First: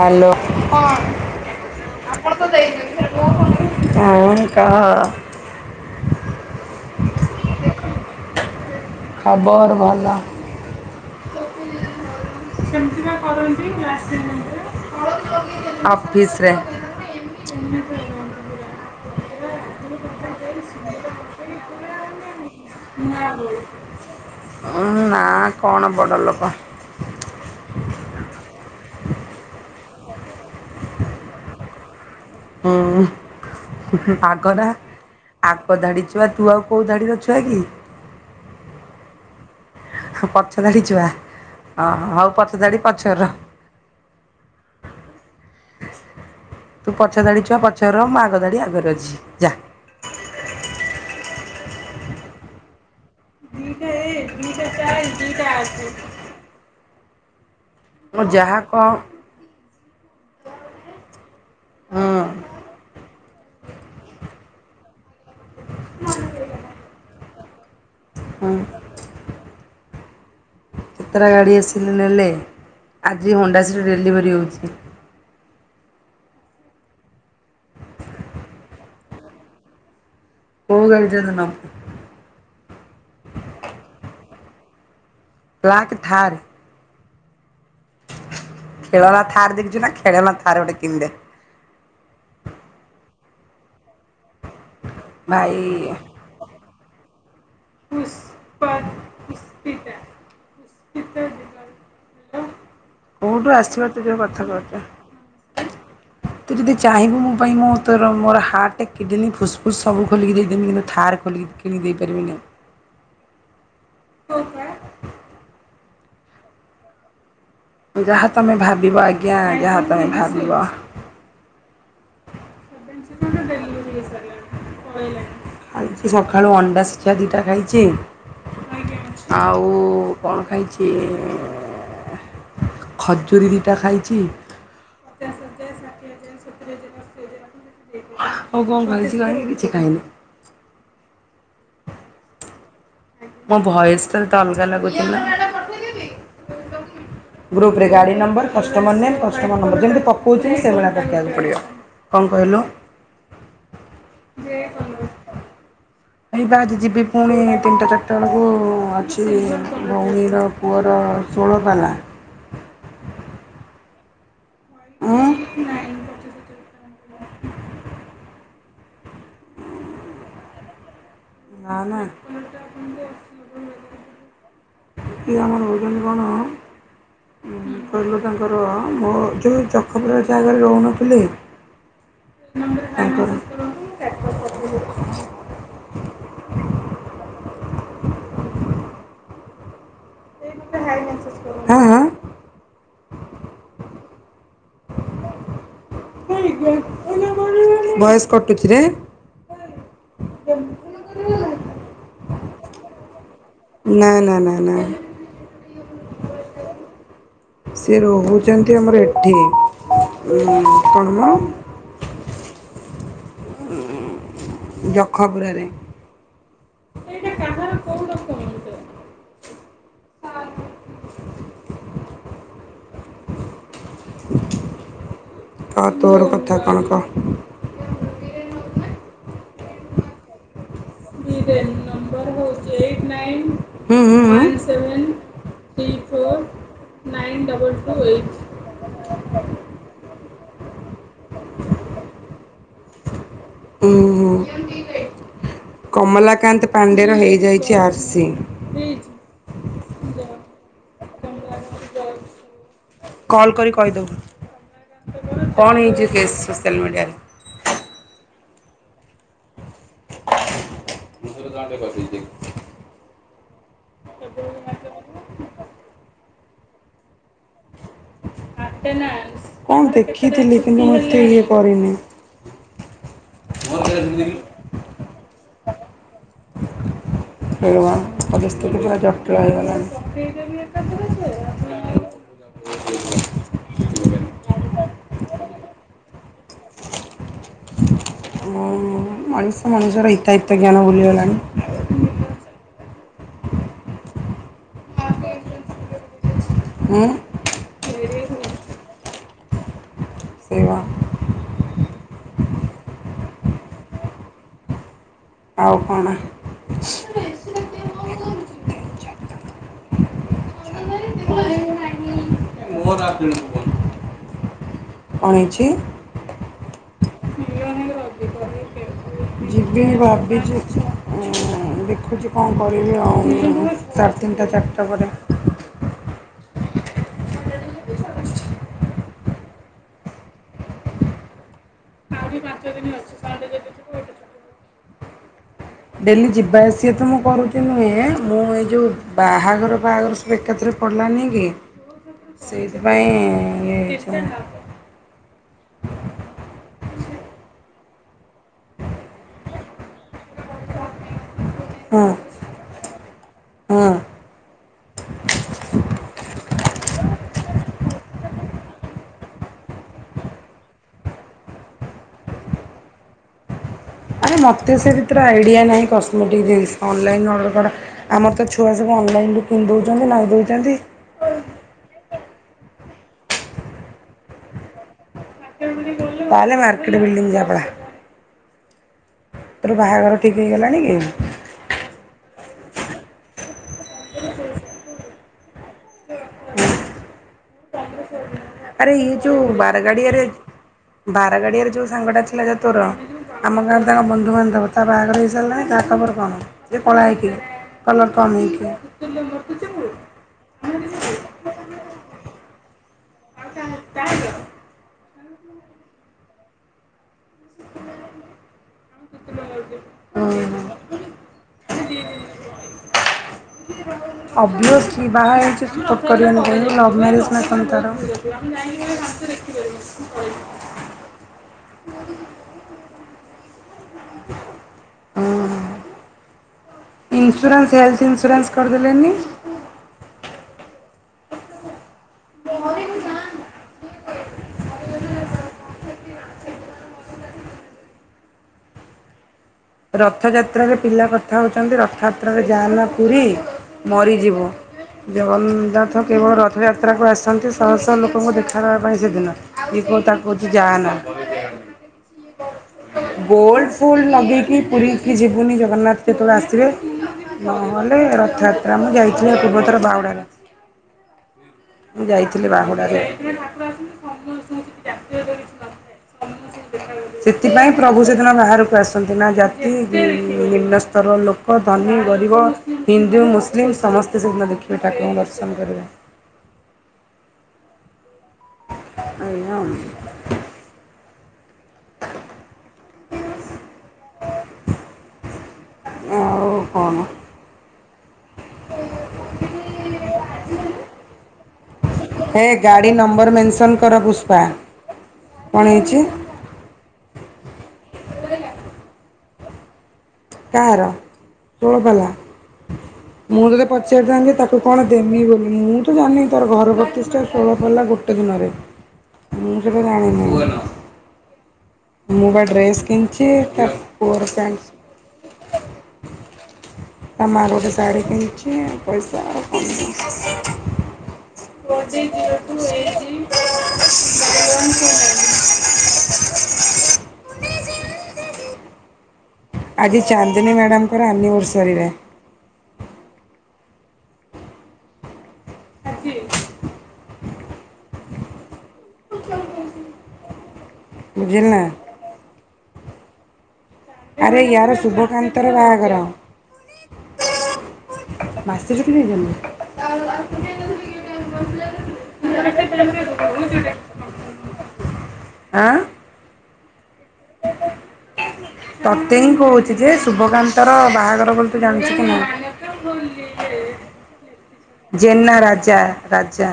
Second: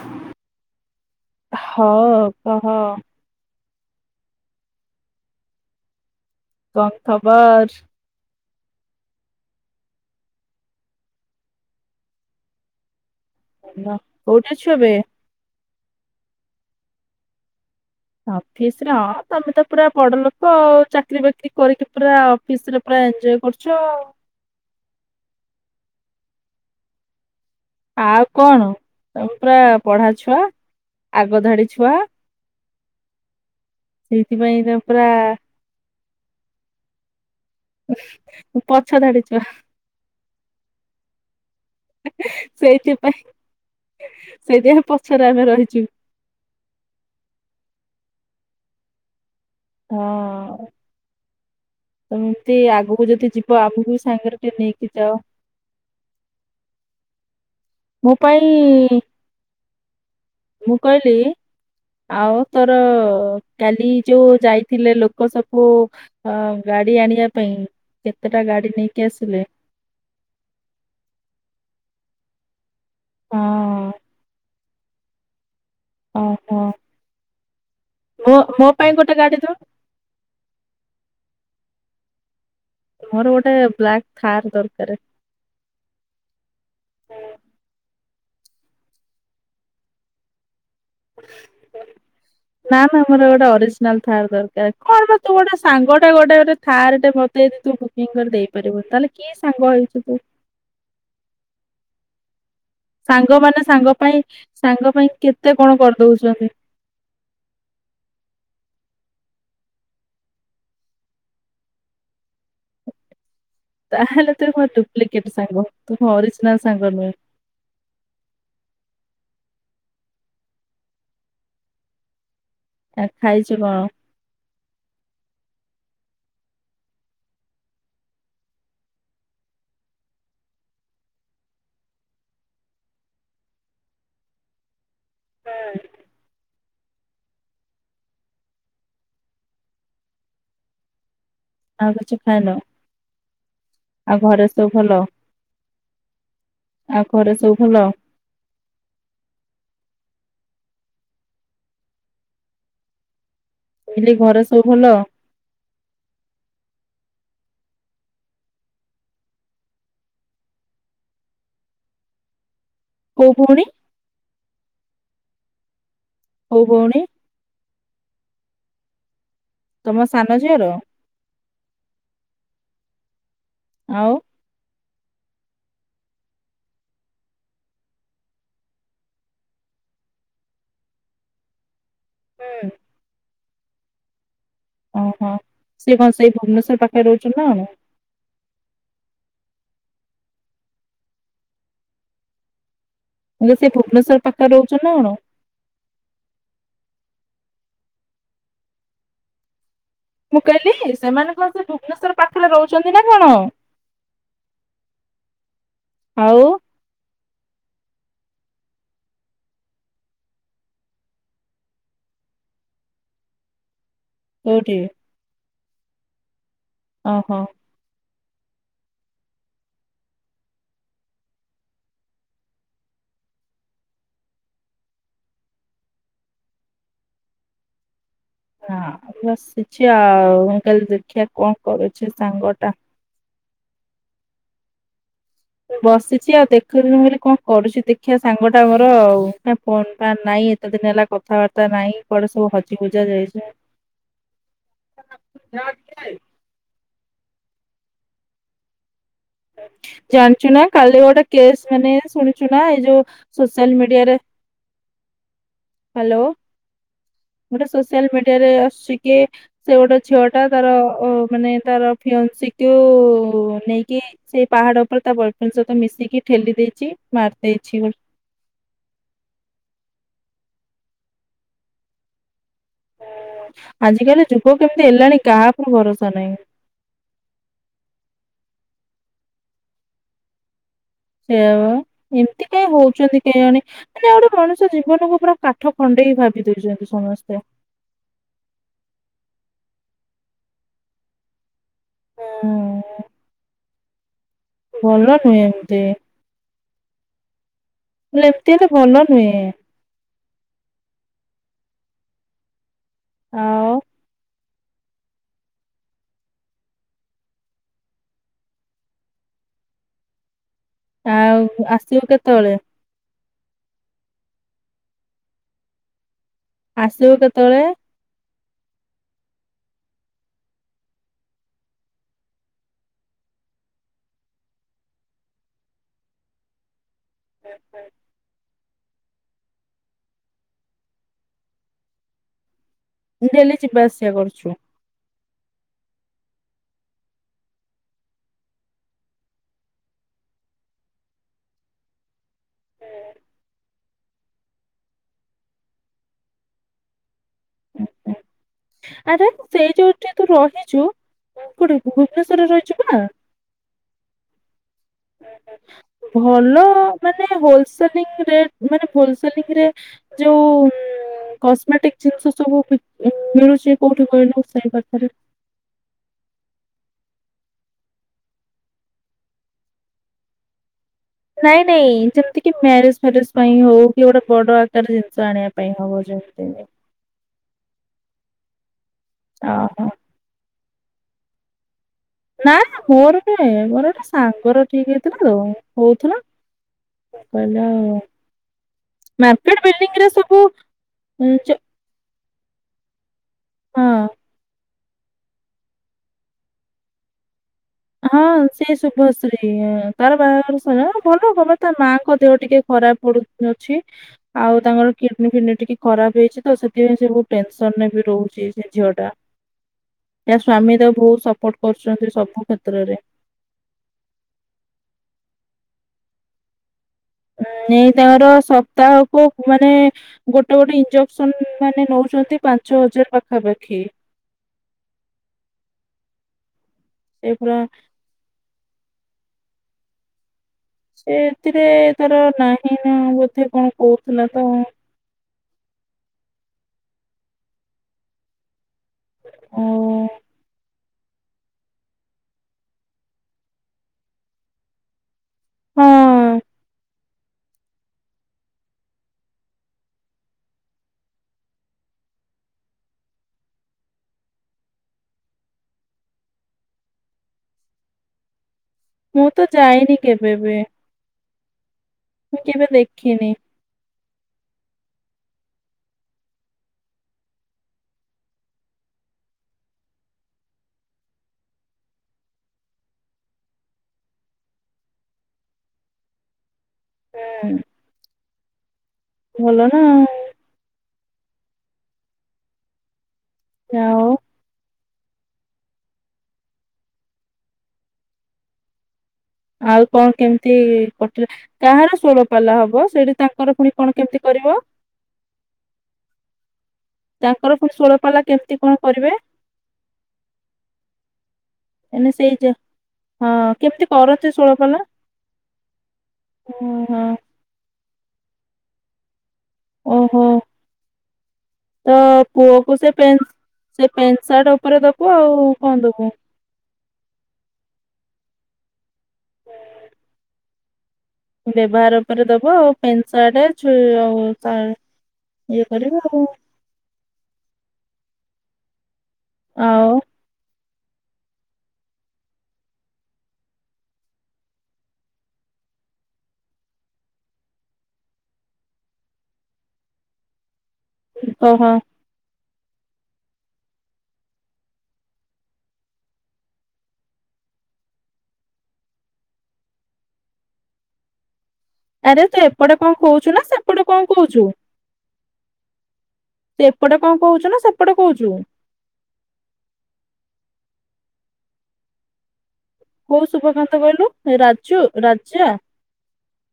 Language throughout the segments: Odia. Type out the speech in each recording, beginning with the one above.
ହ୍ୟାଲୋ ହଁ। ହଁ କହ କହ କଣ ଖବର? ଖବର ଭଲ। କରନ୍ତି କାସରେ [unintelligible] କେବେ? ଅଫିସରେ। ଅଫିସ ରେ ହଁ ତମେ ତ ପୁରା ବଡ ଲୋକ ଆ ଚାକିରରି ବାକିରି କରିକି ପୁରା ଅଫିସ ରେ ପୁରା ଏଞ୍ଜୟ କରୁଛ ଆଉ। ଉଁ ନା କଣ? ବାୱା [unintelligible] ଆଉ କଣ ତମେ ପୁରା ପଢା ଛୁଆ ଆଗ ଧାଡି ଛୁଆ। ହଁ। ଆଗ ସେଇଥିପାଇଁ ନା ତମେ ପୁରା ଆଗ ଧାଡି ଛୁଆ ତୁ ଆଉ କୋଉ ଧାଡିର ଛୁଆ କି? ପଛ ଧାଡି ଛୁଆ। ପଛ ଧାଢି ଛୁଆ ହଉ ପଛ ଧାଢି ସେଇଥିପାଇଁ ପଛରେ ରହ। ସେଇଥିପାଇଁ ପଛରେ ଆମେ ରହିଛୁ। ତୁ ପଛ ଧାଡି ଛୁଆ ପଛର ମୁଁ ଆଗ ଧାଡି ଆଗରେ ରହିଛି। ହଁ ସେମିତି ଆଗକୁ ଯଦି ଯିବ ଆଗକୁ ସାଙ୍ଗରେ କିଏ ନେଇକି ଯାଅ। ମୁଁ ଯାହା କହ ମୋବାଇଲ ମୁଁ କହିଲି ହୁଁ ଆଉ ତୋର କାଲି ଯୋଉ ଯାଇଥିଲେ ଲୋକ ଲୋକ ସବୁ ଅ ଗାଡି ଆଣିବା ପାଇଁ କେତେଟା ହୁଁ ଗାଡି ନେଇକି ଆସିଲେ? କେତେଟା ଗାଡ଼ି ଆସିଲେ ନେଲେ ଆଜି ହଣ୍ଡାସିର ହଁ ଡେଲିଭରି ହଉଛି। ଓହୋ ମୋ ମୋ ପାଇଁ ଗୋଟେ ଗାଡ଼ି ଦଉ। [unintelligible] ମୋର ଗୋଟେ ବ୍ଲାକ୍ ଥାର୍ ଦରକାରେ। ବ୍ଲାକ ଥାରେ। ଖେଳନା ଥାରେ ଦେଖିଛୁ ନା ଖେଳନା ଥାରେ ଗୋଟେ କି କିଣି ଦେ। ନା ନା ଗୋଟେ ଅରିଜିନାଲ ଥାର୍ ଦରକାର କଣ ବା ତୁ ଭାଇ ଗୋଟେ ସାଙ୍ଗଟା ଗୋଟେ ଗୋଟେ ଥାର ଟେ ମୋ ପାଇଁ ଦି ତୁ ବୁକିଂ କରି ଦେଇ ପାରିବୁ ତାହେଲେ କି ସାଙ୍ଗ ହେଇଛୁ ତୁ। କୋଉଠୁ ସାଙ୍ଗମାନେ ଆସିବ ସାଙ୍ଗ ତୁ ଯୋଉ ପାଇଁ କଥା କହୁଛୁ। ସାଙ୍ଗ ପାଇଁ କେତେ କଣ କରିଦଉଛ। ତୁ ଯଦି ଚାହିଁବୁ ମୋ ପାଇଁ ମୁଁ ତୋର ମୋର ହାର୍ଟ କିଡ଼ନୀ ଫୁସ ଫୁସ୍ ସବୁ ଖୋଲିକି ଦେଇଦେବି କିନ୍ତୁ ଥାର ଖୋଲି କିଣିକି ଦେଇ ପାରିବିନି। ତା ହେଲେ ତୁ ମ ଡୁପ୍ଲିକେଟ ସାଙ୍ଗ ତୁ ଓରିଜିନାଲ ସାଙ୍ଗ ନୁହେଁ। ଯାହା ତମେ ଭାବିବ ଆଜ୍ଞା ଆଜ୍ଞା ଆଜ୍ଞା ଭାବିବ। ଆ ଖାଇଛୁ କଣ? ସେ ସକାଳୁ ଅଣ୍ଡା ଶିଖା ଦୁଇଟା ଖାଇଛି ଆଉ କଣ ଖାଇଛି? ଖଜୁରୀ ଦିଟା ଖାଇଛି। ଆଉ କଣ ଖାଇଛି ଗା କିଛି ଖାଇନି। ଆଉ କିଛି ଖାଇଲ? ମୋ ଭଏସ ଟା ଏତେ ଅଲଗା ଲାଗୁଥିଲା? ଆଉ ଘରେ ସବୁ ଗ୍ରୁପ ଭଲ ରେ ଗାଡି number customer name customer number ଯେମିତି କହୁଥିଲି ସେଭଳିଆ ପକେଇବାକୁ ପଡ଼ିବ କଣ କହିଲୁ? କହିଲି ଘରେ ସବୁ ଭଲ? ଏ ବା ଆଜି ଯିବି ପୁଣି ତିନିଟା ଚାରିଟା ବେଳକୁ ଅଛି ଭଉଣୀର ପୁଅର ଷୋଳପାଲା। କୋଉ ଭଉଣୀ? ଉଁ। ହଉ ଭଉଣୀ। ତମ ସାନଝିଅର? ନା ନା। ଆଉ। ଏ ଆମର କଣ? କହିଲୁ ତାଙ୍କର ମୋ ଯେଉଁ ଚଖପୁର ଯାହା ଘରେ ରହୁନଥିଲି। ହୁଁ। ଓହୋ ସେ କଣ [unintelligible] ସେଇ ଭୁବନେଶ୍ୱର ପାଖରେ ରହୁଛ ନା? ହାଁ ହାଁ। ହେଲେ ସେ ଭୁବନେଶ୍ୱର ପାଖରେ ରହୁଛ ନା କଣ? [unintelligible] ଭଏସ କଟୁଛିରେ ମୁଁ କହିଲି ସେମାନ କଣ ସେ ଭୁବନେଶ୍ଵର ପାଖରେ ରହୁଛନ୍ତି ନା କଣ? ନା ନା ନା ନା। ଆଉ? ସେ ରହୁଛନ୍ତି ଆମର ଏଠି ଉମ୍ କଣ ମ, କୋଉଠି ଉଁ ଯଖପୁରାରେ। ସେଇଟା ଓହୋ। କାହାର କୋଉ ରକମ [unintelligible] କ ତୋର କଥା କଣ କ। ହଁ ବସିଛି ଆଉ କଇଲି ଦେଖିବା କଣ କରୁଛି ସାଙ୍ଗଟା। ହୁଁ ହୁଁ [unintelligible] ବସିଛି ଆଉ ଦେଖୁଁ ବୋଲି କଣ କରୁଛି ଦେଖିବା ସାଙ୍ଗଟା ମୋର ଆଉ ଫୋନ ଫାନ ନାହିଁ ଏତେଦିନ। କଥାବାର୍ତ୍ତା ନାଇଁ କୁଆଡେ ସବୁ ହଜିହୁଯା ଯାଇଛ। ଉୁଁ ହୁଁ। ହ [unintelligible] [inaudible] କମଲାକାନ୍ତ ପାଣ୍ଡେର ହେଇଯାଇଛି ଆର୍ସି। ଜାଣିଛୁ ନା କାଲି ଗୋଟେ କେସ୍ ମାନେ ଶୁଣିଛୁ ନା ଏ କଲ୍ କରି ସୋସିଆଲ କହିଦେବୁ ମିଡିଆରେ କଣ ହେଇଛି ହ୍ୟାଲୋ କେସ୍ ସୋସିଆଲ୍ ମିଡ଼ିଆରେ ଗୋଟେ ସୋସିଆଲ ମିଡିଆରେ ଆସୁଛି କି ସେ ଗୋଟେ ଝିଅଟା ତାର ମାନେ ତାର ଫିଅନ୍ସି କୁ ନେଇକି ସେଇ ପାହାଡ ଉପରେ ତା ବୟଫ୍ରେଣ୍ଡ ସହିତ ମିଶିକି ଠେଲି ଦେଇଛି, ମାରିଦେଇଛି ବୋଲି। କଣ ଦେଖିଥିଲି କିନ୍ତୁ ମୁଁ ଏତେ ଇଏ କରିନି। ଆଜିକାଲି ଯୁଗ କେମିତି ହେଲାଣି କାହାକୁ ଭରସା ନାହିଁ। ବା ପରିସ୍ଥିତି ବି ଭାରି ଜଟିଳ ହେଇଗଲାଣି। ସେଆ ବା ଏମିତି କାହିଁ ହଉଛନ୍ତି କେହିଁ ଜାଣି ମାନେ ଗୋଟେ ମଣିଷ ଜୀବ ଜୀବନଙ୍କୁ ପୁରା କାଠକଣ୍ଡେଇ ଭାବି ଦେଇଛନ୍ତି ସମସ୍ତେ। ମଣିଷ ମଣିଷର ହିତାହିତ ଜ୍ଞାନ ଭୁଲିଗଲାଣି। ହଁ ଭଲ ନୁହେଁ ଏମିତି। ହୁଁ। ଏମିତି ହେଲେ ଭଲ ନୁହେଁ। ସେଇବା। ଆଉ। ଆଉ କଣ? [unintelligible] ଆଉ ଆସିବୁ କେତେବେଳେ? କଣ ହେଇଛି? ଆସିବୁ କେତେବେଳେ? ଯିବିନି ଭାବିଛି ଉଁ। ଦେଖୁଛି କଣ କରିବି ଆଉ? ସାଢ଼େ ତିନିଟା ଚାରିଟା ପରେ। [unintelligible] ଆହୁରି ବା ଉଁ ଡେଲି ଯିବା ଆସିବା କରୁଛୁ। ହୁଁ! ଡେଲି ଯିବା ଆସିବା ତ ମୁଁ କରୁଛି ନୁହେଁ ମୁଁ ଏଇ ଯୋଉଁ ବାହାଘର ଫାହାଘର ସବୁ ଏକାଥରେ ପଡିଲି ମାନିକି ସେଥିପାଇଁ ଏ ଆରେ ସେଇ ଯୋଉଠି ତୁ ରହିଛୁ। ତୁ କୋଉଠି ହଁ ଭୁବନେଶ୍ୱରରେ ରହିଛୁ ପା। ହଁ ଭଲ ମାନେ ହୋଲସେଲିଂ ରେଟ ମାନେ ହୋଲସେଲିଂରେ ଯୋଉ କସ୍ମେଟିକ ଜିନିଷ ସବୁ ମିଳୁଛି। କୋଉଠି ଆରେ କହିଲୁ ସେଇ ମୋତେ ସେ ପାଖରେ ଭିତରେ ଆଇଡ଼ିଆ ନାହିଁ କସ୍ମେଟିକ୍ ଜିନିଷ ଅନଲାଇନ୍ ଅର୍ଡ଼ର୍ କର। ଆମର ତ ଛୁଆ ସବୁ ଅନଲାଇନ କିଣି ଦଉଛନ୍ତି ନାଇଁ ଦଉଛନ୍ତି। ନାଇଁ ନାଇଁ ଯେମିତି କି ମ୍ୟାରେଜ ଫ୍ୟାରେଜ ପାଇଁ ହଉ କି ଗୋଟେ ବଡ ଆକାର ଯେମତି ଜାଣିବା ପାଇଁ ହବ ତାହେଲେ ଯେମିତି ମାର୍କେଟ ବିଲ୍ଡିଂ ଯାବଳା ତୋର ଓହୋ ବାହାଘର ଠିକ୍ ହେଇଗଲାଣି କି? ନାଇ ମୋର ନୁହେଁ ମୋର ଗୋଟେ ସାଙ୍ଗର ଠିକ ହେଇଥିଲା ତ କୋହୁଥିଲା। କହିଲା ଆଉ ଆରେ ଇ ଯୋଉ ବାରଗାଡିଆରେ ବାରଗାଡିଆରେ ଯୋଉ ସାଙ୍ଗଟା ଥିଲା ଯେ ତୋର ଆମ ଗାଁରେ ହଁ ତାଙ୍କ ବନ୍ଧୁବାନ୍ଧବ ତା ବାହାଘର ହେଇସାରିଲାଣି ତାହା ଖବର କଣ ସେଏ କଳା ହେଇକି କଲର୍ ହଁ କମ୍ ହେଇକି ସେ ଶୁଭଶ୍ରୀ ତାର ବାହାଘର ସାରିଲାଣି ଭଲ ଖବର ତା ମାଙ୍କ ଦେହ ଟିକେ ଖରାପ। ପ ଅଛି ଆଉ ତାଙ୍କର କିଡନୀ ଫିଡନୀ ଟିକେ ଖରାପ ହେଇଛି ତ ସେଥିପାଇଁ ସେ ବହୁତ ତେନ୍ସନ ରେ ବି ରହୁଛି ସେ ଝିଅ ଟା ତା ଓହୋ ସ୍ଵାମୀ ତାକୁ ବହୁତ ସପୋର୍ଟ କରୁଛନ୍ତି ସବୁ କ୍ଷେତ୍ରରେ। ଅବ୍ୟସ୍ଲି ବାହା ହେଇଚନ୍ତି କରିବା ପଡିବ। ଏଇ ତାଙ୍କର ସପ୍ତାହକୁ ମାନେ ଗୋଟେ ଗୋଟେ ଇଞ୍ଜେକ୍ସନ ମାନେ ନେଉଛନ୍ତି ପାଞ୍ଚ ହଜାର ପାଖାପାଖି ହଁ। ସେ ପୁରା ଇନ୍ସୁରାନ୍ସ ଲାଇଫ ଇନ୍ସୁରାନ୍ସ କରିଦେଲେନି। ସେ ଏଥିରେ ତର ନାହିଁ ନା ବୋଧେ କଣ କହୁଥିଲା ତ। ଅ ରଥଯାତ୍ରାରେ ପିଲା କଥା ହଉଛନ୍ତି ରଥଯାତ୍ରାରେ ଯାଆ ନା ପୁରୀ। ମରିଯିବ ଜଗନ୍ନାଥ ହଁ କେବଳ ରଥଯାତ୍ରାକୁ ଆସି। ଅଛନ୍ତି ଶହ ଶହ ଲୋକଙ୍କୁ ଦେଖା ଦେବା ପାଇଁ ସେଦିନ କି କେଉ ତା କହୁଛି ଯାଆନା। ଗୋଲ୍ଡ ଫୋଲ୍ଡ ଲଗେଇକି ପୁରୀକି ଯିବୁନି ଜଗନ୍ନାଥ କେତେବେଳେ ଆସିବେ? ନହଲେ ରଥଯାତ୍ରା ମୁଁ ଯାଇଥିଲି ତ ପୂର୍ବଥର ଯାଇନି ବାଉଡାରେ। କେବେ ବି। ମୁଁ ଯାଇଥିଲି କେବେ ବାହୁଡାରେ। ଦେଖିନି ହଁ। ସେଥିପାଇଁ ପ୍ରଭୁ ସେଦିନ ବାହାରକୁ ଆସନ୍ତି ନା ଜାତି ନିମ୍ନ ସ୍ତର ଲୋକ ଧନୀ। ହିନ୍ଦୁ ମୁସଲି ସମସ୍ତେ ସେଦିନ ଦେଖିବେ ଠାକୁରଙ୍କୁ ଦର୍ଶନ କରିବେ। ହୁଁ। ଭଲ ନା ଆଉ ଆଜ୍ଞା। [unintelligible] ଆଉ କଣ? ହଁ। ଆଉ କଣ କେମିତି କଟିଲ। କାହାର ହେ ଷୋଳପଲା ହବ? ଗାଡ଼ି ସେଇଠି ନମ୍ବର ତାଙ୍କର ମେନସନ୍ ପୁଣି କର କଣ କେମତି? ପୁଷ୍ପା କରିବ। କଣ ହେଇଚି? ତାଙ୍କର ପୁଣି ଶୋଳପାଲା କେମିତି କଣ କରିବେ? କାହାର ଷୋଳ ପାଲା? ମାନେ ସେଇ ଯେ ହଁ ମୁଁ ତତେ କେମିତି କରନ୍ତି ପଚାରିଥାନ୍ତି ତାକୁ ଷୋଳପାଲା କଣ ଦେମି ବୋଲି। ମୁଁ ତ ଜାଣିନି ତାର ଘର ଓହୋ ପ୍ରତିଷ୍ଠା ଷୋଳ ପାଲା ଗୋଟେ। ଦିନରେ ମୁ ସେଇଟା ଓହୋ ଜାଣିନି। ତ ମୁଁ ବା ପୁଅକୁ ଡ୍ରେସ୍ ସେ ପେ କିଣିଛି ତା ସେ ପୁଅର ପେଣ୍ଟ ସାର୍ଟ ପ୍ୟାଣ୍ଟ ଉପରେ ଦଖୁ ଆଉ କଣ ଦବୁ? ଆମର ଗଟେ ଶାଢ଼ୀ କିଣିଛିି ପଇସା କ ବ୍ୟବହାର ଉପରେ ଦବ ଆଉ ପେନ୍ ସାର୍ଟ ଆଉ। ଇଏ କରିବ ଆଉ। [inaudible] ଆଉ ଆଜି ଚାନ୍ଦିନୀ ମ୍ୟାଡ଼ାମଙ୍କର ଆନିଭର୍ଷରି ଡେ। ବୁଝିଲୁ କହ ନାଁ। ଆରେ ୟାର ଶୁଭକାନ୍ତର ବାହାଘର। ବାସିରେ କିଣିଚ ଆରେ ତୁ ଏପଟେ କଣ କହୁଚୁ ନା ସେପଟେ କଣ କହୁଚୁ? ଆଁ ତୁ ଏପଟେ କଣ କହୁଚୁ ନା ସେ ତତେ ହିଁ କହୁଚି ଯେ ଶୁଭକାନ୍ତର ବାହାଘର ବୋଲି ତୁ ଜାଣିଚୁ କି ନାଁହି। କୋଉ ଶୁଭକାନ୍ତ କହିଲୁ ରାଜୁ ଜେନା ରାଜା ରାଜା।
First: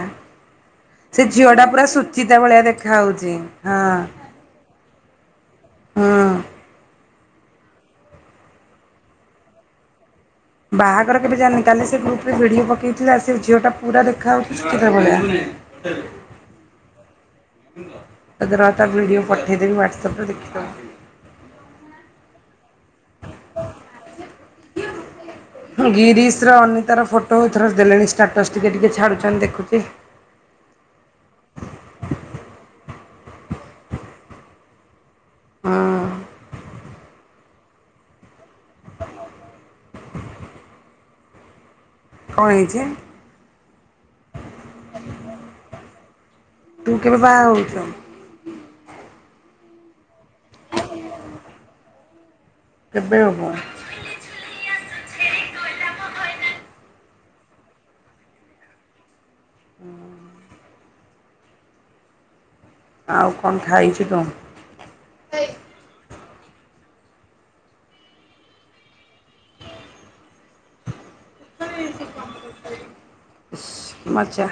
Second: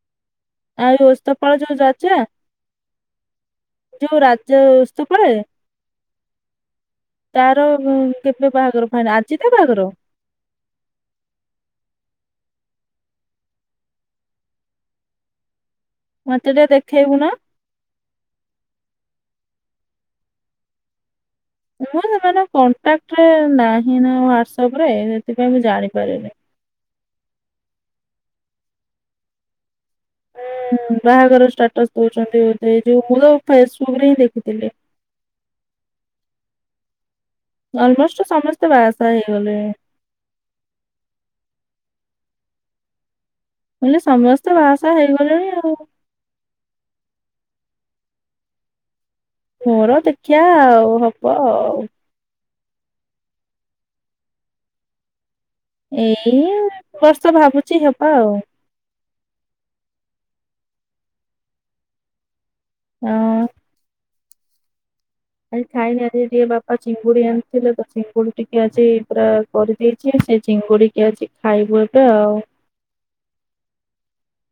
ଆଉ ସେ ଓସ୍ତପାଳ ଝିଅ ଟା ଯୋଉ ପୁରା ରାଜା ସୁଚିତା ଭଳିଆ ଦେଖା ହଉଚି ହଁ। ଯୋଉ ରାଜା ଓସ୍ତପାଳ ହଁ। ତାର କେବେ ବାହାଘର ଫାଇ ଆଜି ତା ବାହାଘର। ବାହାଘର କେବେ ଜାଣିନି କାଲି ସେ ଗ୍ରୁପରେ ଭିଡ଼ିଓ ପକେଇଥିଲା ସେ ଝିଅଟା ପୁରା ଦେଖାଯାଉଚି ସୁଚିତା ଭଳିଆ। ମତେ ଟିକେ ଦେଖେଇବୁ ନା? ରଅ ତା ବିିଡ଼ିଓ ପଠେଇଦେବି ୱାତ୍ସପ୍ ରେ ଦେଖିଦବୁ। ମୁଁ ସେମାନଙ୍କ କଣ୍ଟାକ୍ଟରେ ନାହିଁ ନା ହ୍ଵାଟସପ ରେ ସେଥି ଗିରିଶ୍ର ଅନିତାର ଫଟୋ ଏଥର ଦେଲେଣି ଷ୍ଟାଟସ୍ ଟିକେ ଟିକେ ଛାଡୁଛନ୍ତି ଦେଖୁଚି। [inaudible] ହୁଁ ବାହାଘର ଷ୍ଟାଟସ ଦଉଛନ୍ତି ଏଇ ଯଉ ମୁଁ ତ ଫେସବୁକ୍ ରେ ହିଁ ଦେଖିଥିଲି। ହଁ। ଅଲମୋଷ୍ଟ ସମସ୍ତେ ବା ସା ହେଇଗଲେଣି। କଣ ହେଇଚି? ମୁଁ କଇଲି ସମସ୍ତେ ବାହାସାହା ହେଇଗଲେଣି ଆଉ। ତୁ କେବେ ବାହା ହଉଚୁ? ମୋର ଦେଖିବା ଆଉ ହବ ଆଉ। କେବେ ହେବ ଝୁଲି ଝୁଲି ଆସୁଛିରେ କଳା ଏଇ ବର୍ଷ ଭାବୁଚି ହେବ ଆଉ। ହୁଁ। ଆଉ ହଁ। କଣ ଖାଇଚୁ କଣ। ଆଜି ଖାଇନି ଆଦିର୍ ଟିକେ ବାପା ଚିଙ୍ଗୁଡ଼ି ଆଣିଥିଲେ ତ ଚିଙ୍ଗୁଡିଟିକେ ଆଜି ପୁରା କରିଦେଇଚି ସେଇ ଚିଙ୍ଗୁଡି ଟିକେ ଅଛି ଖାଇବୁ ଏବେ ଆଉ। ମଜା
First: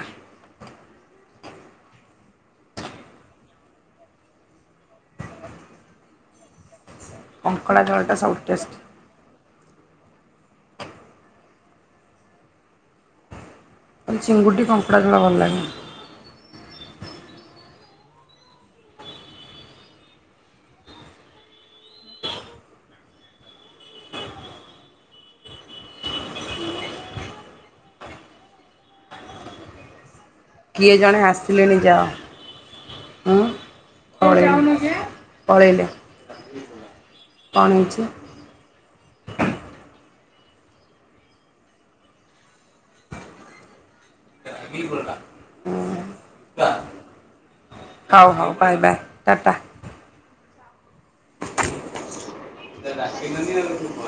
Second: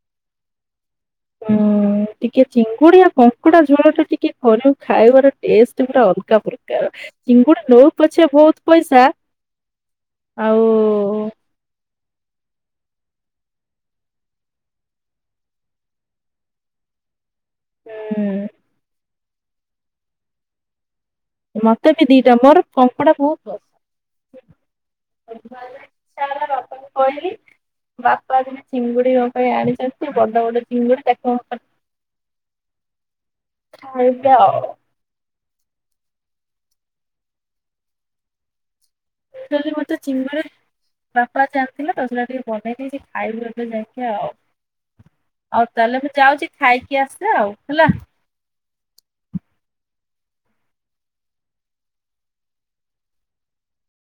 ହୁଁ ଟିକେ ଚିଙ୍ଗୁଡି ଆଉ କଙ୍କଡା ଝୋଳ ଟା ଟିକେ ଫରକ୍ ଖାଇବାର ଟେଷ୍ଟେ ପୁରା ଅଲଗା ପ୍ରକାର ଚିଙ୍ଗୁଡି କଙ୍କଡ଼ା ନଉ ଝୋଳଟା ପଛେ ସବୁଠୁ ବହୁତ ଟେଷ୍ଟ। ପଇସା ଆଉ ଚିଙ୍ଗୁଟି କଙ୍କଡ଼ା ଝୋଳ ଭଲ ଲାଗେ। ହୁଁ। ମତେ ବି ଦିଟା ମୋର କଙ୍କଡ଼ା ବହୁତ ପସ ଚା ବାପାଙ୍କୁ କହିଲି। ବାପା ଆଜି ଚିଙ୍ଗୁଡ଼ି ମୋ ପାଇଁ ଆଣିଛନ୍ତି ବଡ ବଡ କିଏ ଚିଙ୍ଗୁଡି ଜଣେ ତାକୁ ଆମେ ତ ଆସିଲେଣି ଯାଅ ହୁଁ ଖାଇଯା ଆଉ ପଳେଇଲେ। ପଳେଇଲେ କଣ ହେଇଚି? ତୁ ଯଦି ମତେ ଚିଙ୍ଗୁୁଡ଼ି ବାପା ଜାଣିଥିଲେ ତ ସଟା ଟିକେ ବନେଇ ଦେଇଚି ଖାଇବୁ ଏବେ ଯାଇକି ଆଉ। ନାଗିଗଲା ଆଉ ତାହେଲେ ଯାଉଚି ଖାଇକି ଆସେ ଆଉ ହେଲା ହଉ ହଉ ବାଏ ବାଏ ଟାଟା। [unintelligible]